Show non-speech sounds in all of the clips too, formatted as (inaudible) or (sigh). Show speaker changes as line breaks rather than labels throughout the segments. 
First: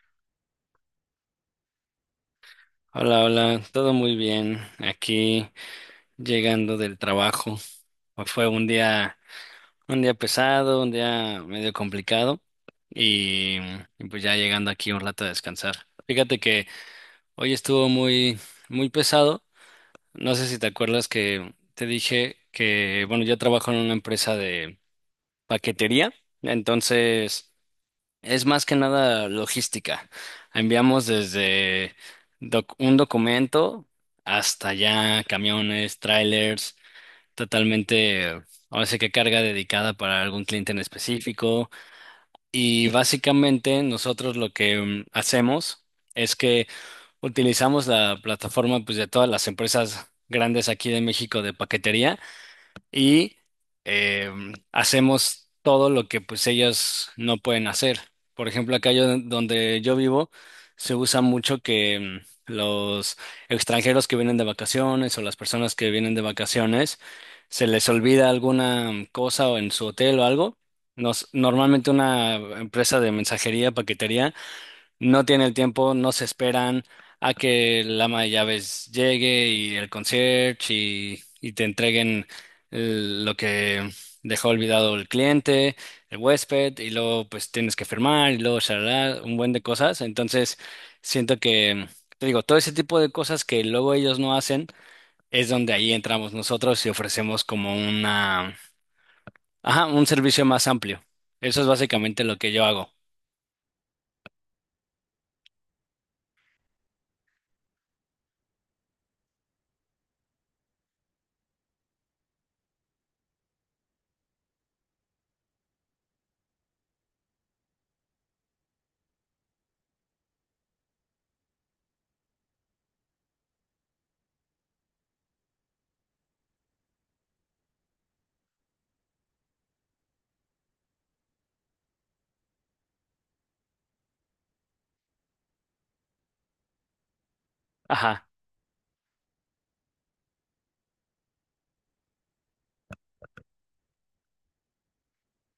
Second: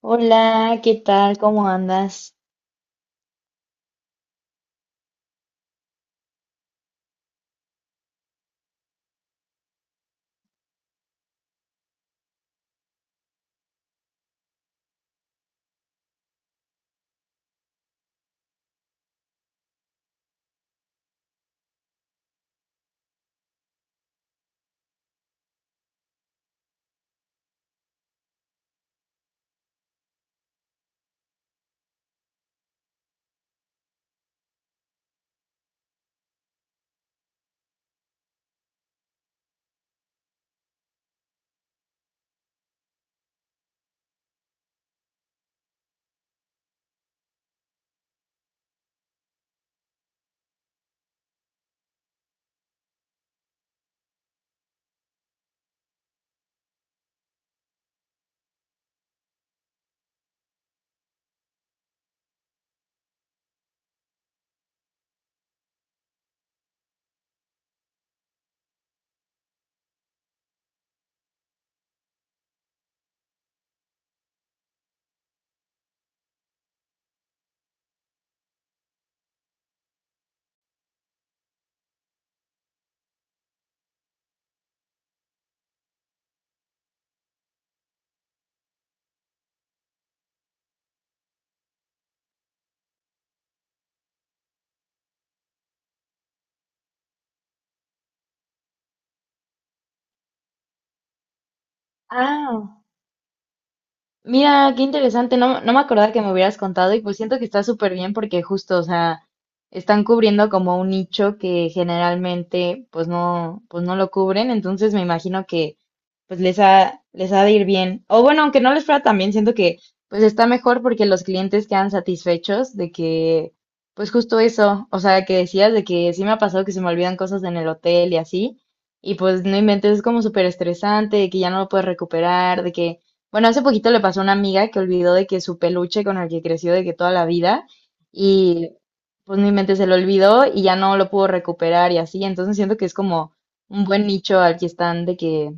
Hola, ¿qué tal? ¿Cómo andas?
Hola, hola, todo muy bien. Aquí llegando del trabajo. Fue un día pesado, un día medio complicado y, y pues ya llegando aquí un rato a descansar. Fíjate que hoy estuvo muy, muy pesado. No sé si te acuerdas que te dije que, bueno, yo trabajo en una empresa de paquetería, entonces es más que nada logística. Enviamos desde un documento hasta ya camiones, trailers, totalmente, ahora sí que carga dedicada para algún cliente en específico. Y básicamente nosotros lo que hacemos es que utilizamos la plataforma, pues, de todas las empresas grandes aquí de México de paquetería y eh, hacemos todo lo que pues ellas no pueden hacer. Por ejemplo, acá yo, donde yo vivo se usa mucho que los extranjeros que vienen de vacaciones o las personas que vienen de vacaciones se les olvida alguna cosa o en su hotel o algo. Normalmente una empresa de mensajería, paquetería no tiene el tiempo, no se esperan a que el ama de llaves llegue y el concierge y te entreguen lo que dejó olvidado el cliente, el huésped, y luego pues tienes que firmar y luego shalala, un buen de cosas. Entonces, siento que, te digo, todo ese tipo de cosas que luego ellos no hacen es donde ahí entramos nosotros y ofrecemos como una, ajá, un servicio más amplio. Eso es básicamente lo que yo
Ah,
hago.
mira, qué interesante. No, no me acordaba que me hubieras contado y pues siento que está súper bien porque justo, o sea, están cubriendo como un nicho que generalmente pues no lo cubren. Entonces me imagino que pues les ha de ir bien. O bueno, aunque no les fuera tan bien, siento que pues está mejor porque los clientes quedan satisfechos de que, pues justo eso, o sea, que decías de que sí me ha pasado que se me olvidan cosas en el hotel y así, y pues no inventes, es como súper estresante, de que ya no lo puedes recuperar, de que, bueno, hace poquito le pasó a una amiga que olvidó de que su peluche con el que creció de que toda la vida,
Ajá.
y pues no inventes, se lo olvidó y ya no lo pudo recuperar y así, entonces siento que es como un buen nicho al que están de que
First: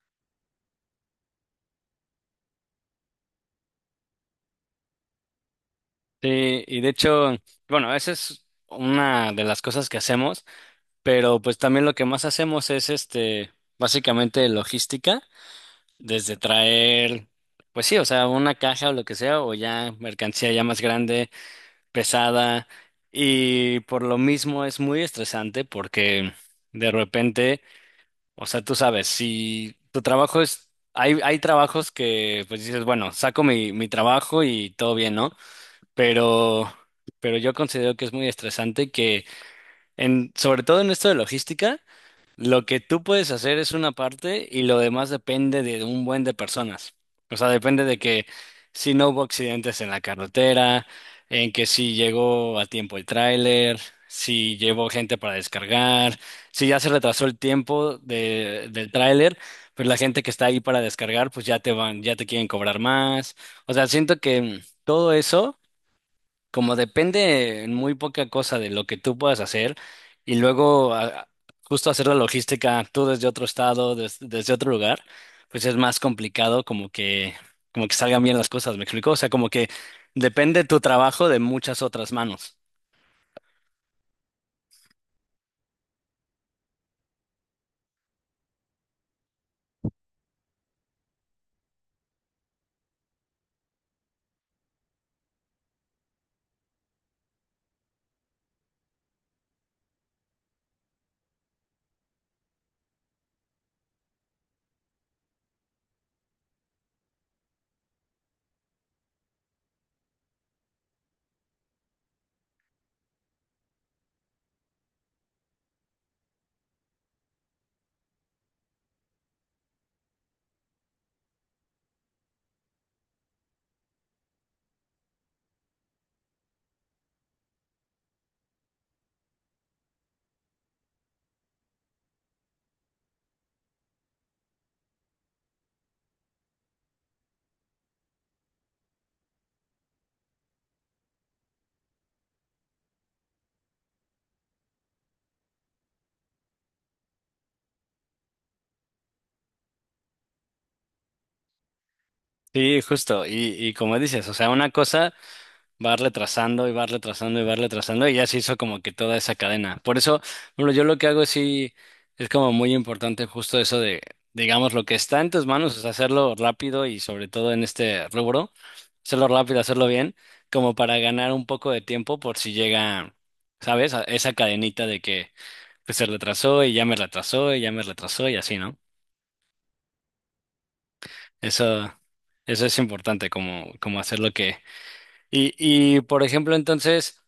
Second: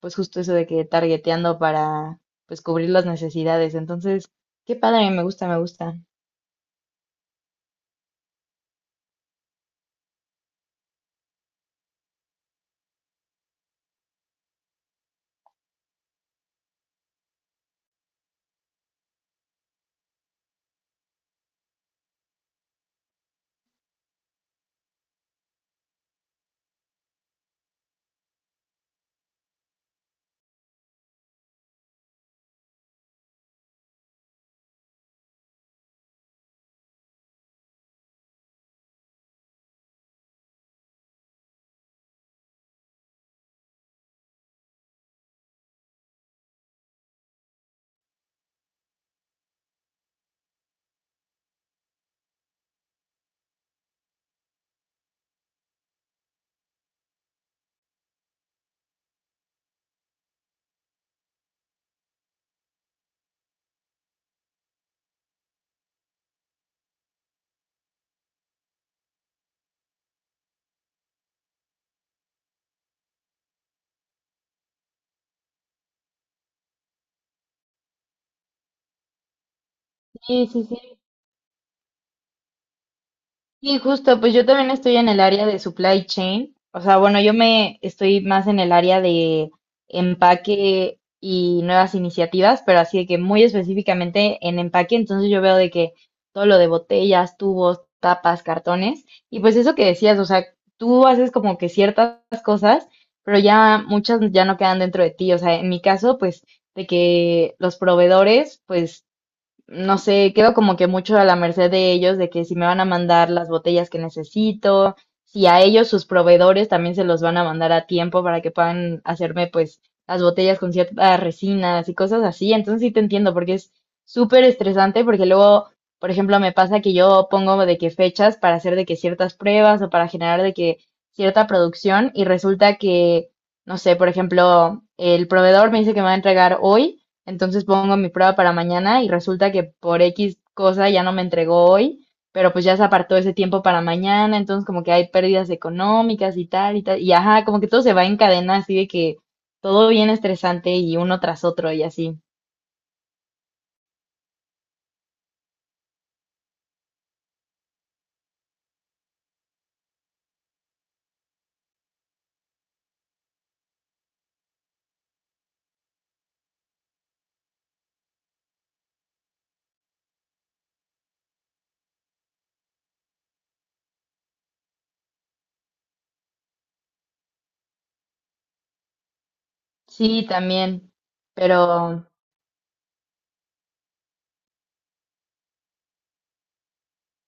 pues justo eso de que targeteando para pues cubrir las necesidades. Entonces, qué padre, me gusta, me gusta.
Sí, y de hecho, bueno, esa es una de las cosas que hacemos, pero pues también lo que más hacemos es este, básicamente logística, desde traer, pues sí, o sea, una caja o lo que sea, o ya mercancía ya más grande, pesada, y por lo mismo es muy estresante porque de repente, o sea, tú sabes, si tu trabajo es, hay trabajos que pues dices, bueno, saco mi trabajo y todo bien, ¿no? pero, pero yo considero que es muy estresante que, sobre todo en esto de logística, lo que tú puedes hacer es una parte y lo demás depende de un buen de personas. O sea, depende de que si no hubo accidentes en la carretera, en que si llegó a tiempo el tráiler, si llevó gente para descargar, si ya se retrasó el tiempo de, del tráiler, pues la gente que está ahí para descargar, pues ya te van, ya te quieren cobrar más. O sea, siento que todo eso como depende en muy poca cosa de lo que tú puedas hacer y luego justo hacer la logística tú desde otro estado, desde otro lugar, pues es más complicado, como que salgan bien las cosas, ¿me explico? O sea, como que
Sí,
depende
sí,
tu
sí.
trabajo de muchas otras manos.
Y justo, pues yo también estoy en el área de supply chain. O sea, bueno, yo me estoy más en el área de empaque y nuevas iniciativas, pero así de que muy específicamente en empaque, entonces yo veo de que todo lo de botellas, tubos, tapas, cartones, y pues eso que decías, o sea, tú haces como que ciertas cosas, pero ya muchas ya no quedan dentro de ti. O sea, en mi caso, pues de que los proveedores, pues no sé, quedo como que mucho a la merced de ellos, de que si me van a mandar las botellas que necesito, si a ellos sus proveedores también se los van a mandar a tiempo para que puedan hacerme pues las botellas con ciertas resinas y cosas así. Entonces sí te entiendo porque es súper estresante porque luego, por ejemplo, me pasa que yo pongo de que fechas para hacer de que ciertas pruebas o para generar de que cierta producción y resulta que, no sé, por ejemplo, el proveedor me dice que me va a entregar hoy entonces pongo mi prueba para mañana y resulta que por X cosa ya no me entregó hoy, pero pues ya se apartó ese tiempo para mañana, entonces como que hay pérdidas económicas y tal y tal. Y ajá, como que todo se va en cadena, así de que todo bien estresante y uno tras otro y así.
Sí, justo. Y como dices, o sea, una cosa va retrasando y va retrasando y va retrasando y ya se hizo como que toda esa cadena. Por eso, bueno, yo lo que hago sí es como muy importante justo eso de, digamos, lo que está en tus manos, es hacerlo rápido y sobre todo en este rubro, hacerlo rápido, hacerlo bien, como para ganar un poco de tiempo por si llega, ¿sabes? A esa cadenita de que pues se retrasó y ya me retrasó y ya me retrasó y así, ¿no?
Sí, también.
Eso,
Pero
eso es importante, como, como hacer lo que. Y, y por ejemplo, entonces,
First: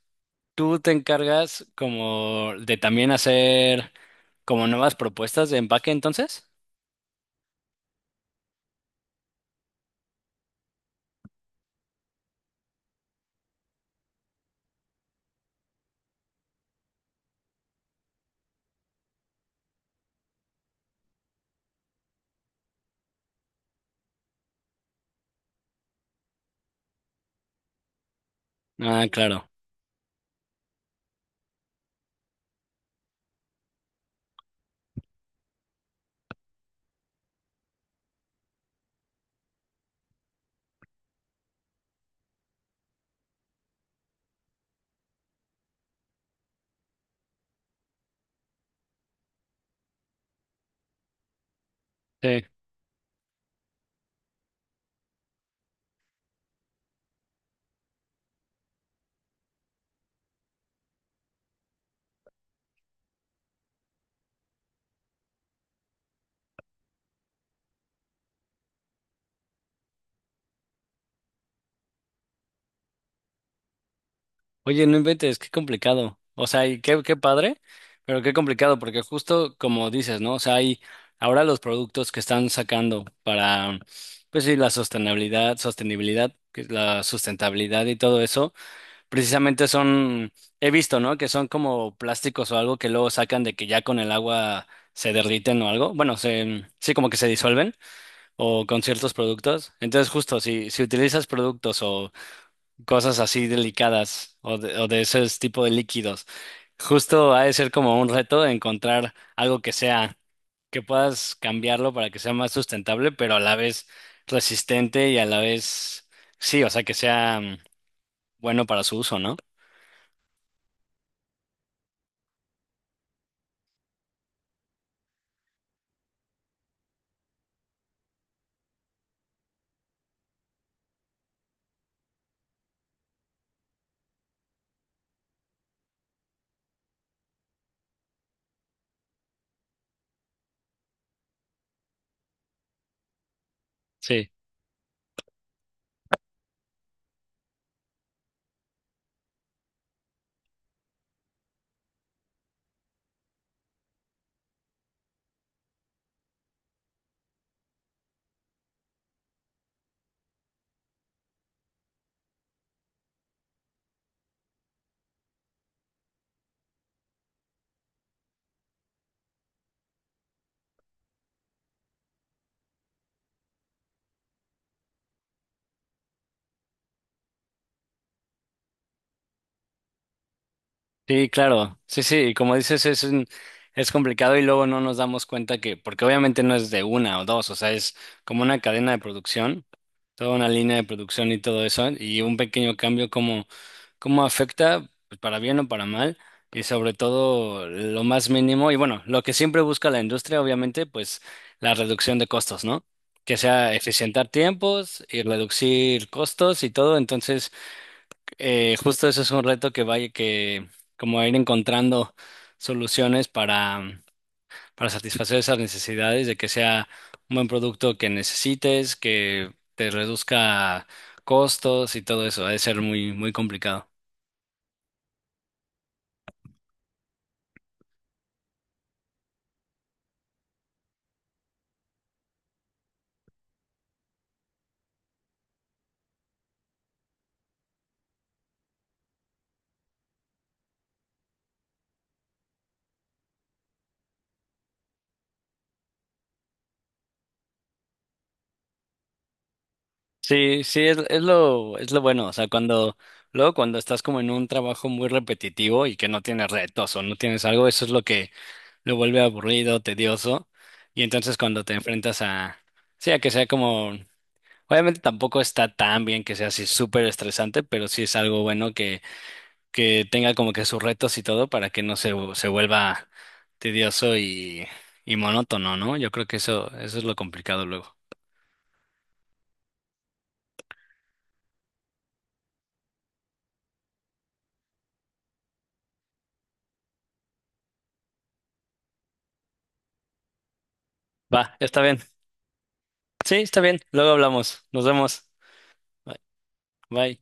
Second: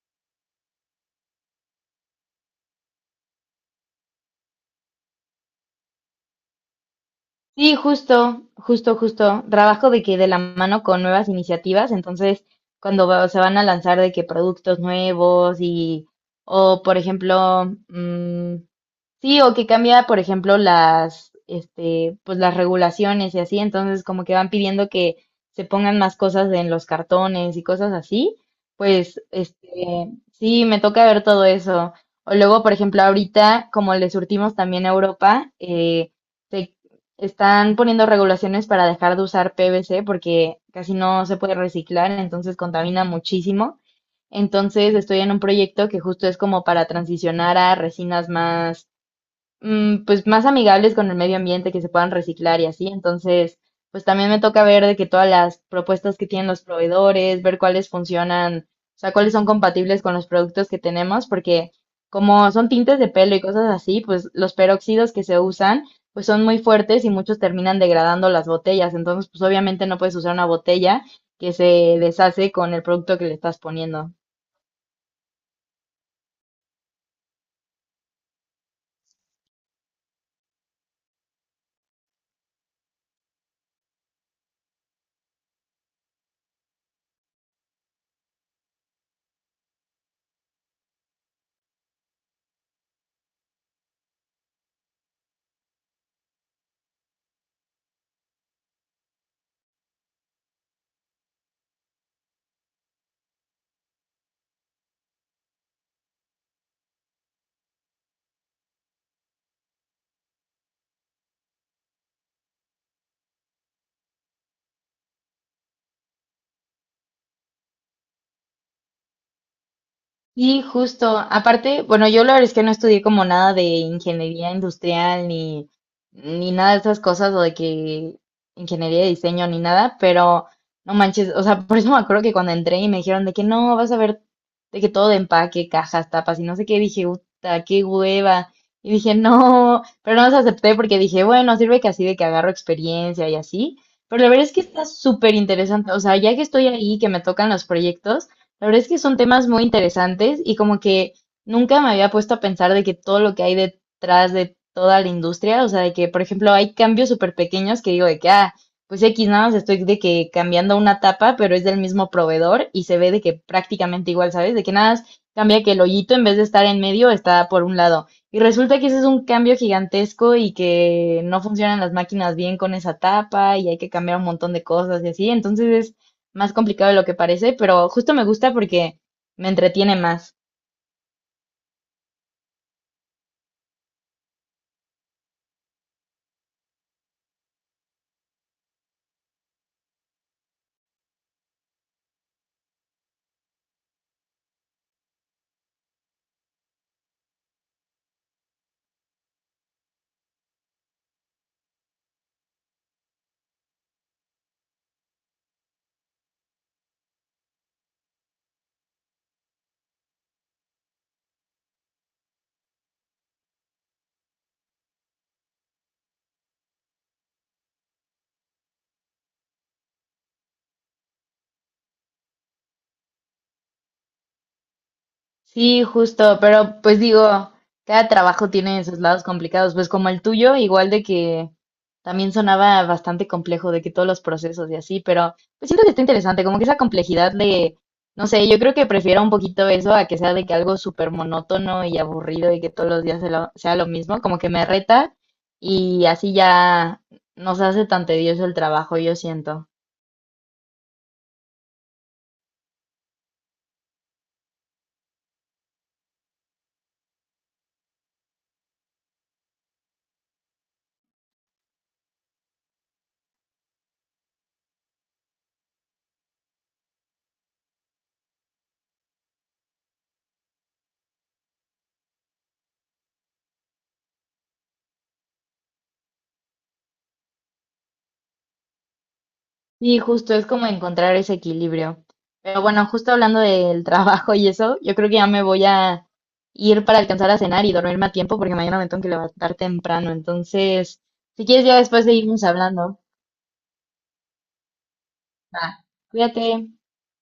tú te encargas como de también hacer como nuevas propuestas de empaque, entonces.
sí, justo. Trabajo de que de la mano con nuevas iniciativas, entonces cuando se van a lanzar de que productos nuevos y, o por ejemplo, sí, o que cambia, por ejemplo, las, este, pues las regulaciones y así, entonces como que van pidiendo que se pongan más cosas en los cartones y cosas así,
Ah,
pues,
claro.
este, sí, me toca ver todo eso. O luego, por ejemplo, ahorita, como le surtimos también a Europa, se están poniendo regulaciones para dejar de usar PVC porque casi no se puede reciclar, entonces contamina muchísimo. Entonces estoy en un proyecto que justo es como para transicionar a resinas más pues más amigables con el medio ambiente, que se puedan
Sí.
reciclar y así. Entonces, pues también me toca ver de que todas las propuestas que tienen los proveedores, ver cuáles funcionan, o sea, cuáles son compatibles con los productos que tenemos, porque como son tintes de pelo y cosas así, pues los peróxidos que se usan, pues son muy fuertes y muchos terminan degradando las botellas. Entonces, pues obviamente no puedes usar una botella que se deshace con el producto que le estás poniendo.
Oye, no inventes, qué complicado. O sea, y qué, qué padre, pero qué complicado, porque justo como dices, ¿no? O sea, hay ahora los productos que están sacando para, pues sí, la sostenibilidad, sostenibilidad, que es la sustentabilidad y todo eso. Precisamente son, he visto, ¿no? Que son como plásticos o algo que luego sacan de que ya con el agua se derriten o algo. Bueno, sí, como que se disuelven o con ciertos productos. Entonces, justo si utilizas productos o cosas así delicadas o o de ese tipo de líquidos, justo ha de ser como un reto encontrar algo que sea, que puedas cambiarlo para que sea más sustentable, pero a la vez resistente y a la vez, sí, o sea, que sea bueno para su uso, ¿no?
Y justo. Aparte, bueno, yo la verdad es que no estudié como nada de ingeniería industrial ni, ni nada de esas cosas o de que ingeniería de diseño ni nada, pero no manches, o sea, (laughs) por eso me acuerdo que cuando entré y me dijeron de que no, vas a ver de que todo de empaque, cajas, tapas y no sé qué, dije, puta, qué hueva. Y dije, no, pero no los acepté porque dije, bueno, sirve que así de que agarro experiencia y así. Pero la
Sí.
verdad es que está súper interesante. O sea, ya que estoy ahí, que me tocan los proyectos, la verdad es que son temas muy interesantes y como que nunca me había puesto a pensar de que todo lo que hay detrás de toda la industria, o sea, de que, por ejemplo, hay cambios súper pequeños que digo de que, ah, pues X nada más estoy de que cambiando una tapa, pero es del mismo proveedor y se ve de que prácticamente igual, ¿sabes? De que nada más cambia que el hoyito en vez de estar en medio está por un lado. Y resulta que ese es un cambio gigantesco y que no funcionan las máquinas bien con esa tapa y hay que cambiar un montón de cosas y así. Entonces es más complicado de lo que parece, pero justo me gusta porque me entretiene más.
Sí, claro. Sí, sí, y como dices, es complicado y luego no nos damos cuenta que, porque obviamente no es de una o dos, o sea, es como una cadena de producción, toda una línea de producción y todo eso, y un pequeño cambio, como, cómo afecta, pues, para bien o para mal, y sobre todo lo más mínimo, y bueno, lo que siempre busca la industria, obviamente, pues la reducción de costos, ¿no? Que sea eficientar tiempos y reducir costos y todo, entonces. Justo eso es un reto, que vaya que como ir encontrando soluciones para satisfacer esas necesidades, de que sea un buen producto que necesites, que te reduzca costos y todo eso. Ha de ser muy, muy complicado.
Sí, justo, pero pues digo, cada trabajo tiene sus lados complicados, pues como el tuyo, igual de que también sonaba bastante complejo, de que todos los procesos y así, pero pues siento que está interesante, como que esa complejidad de, no sé, yo creo que prefiero un poquito eso a que sea de que algo súper monótono y aburrido y que todos los días sea lo mismo, como que me reta y así ya no se hace tan tedioso el trabajo, yo siento.
Sí, sí, es lo bueno. O sea, cuando, luego cuando estás como en un trabajo muy repetitivo y que no tienes retos o no tienes algo, eso es lo que lo vuelve aburrido, tedioso. Y entonces cuando te enfrentas a, sí, a que sea como. Obviamente tampoco está tan bien que sea así súper estresante, pero sí es algo bueno que tenga como que sus retos y todo para que no se vuelva tedioso y monótono, ¿no? Yo creo que eso es lo complicado luego.
Sí, justo es como encontrar ese equilibrio. Pero bueno, justo hablando del (laughs) trabajo y eso, yo creo que ya me voy a ir para alcanzar a cenar y dormirme a tiempo porque mañana me tengo que levantar temprano. Entonces, si
Va,
quieres ya
está bien.
después seguimos hablando.
Sí, está bien. Luego hablamos. Nos vemos.
Va,
Bye.
cuídate.
Bye.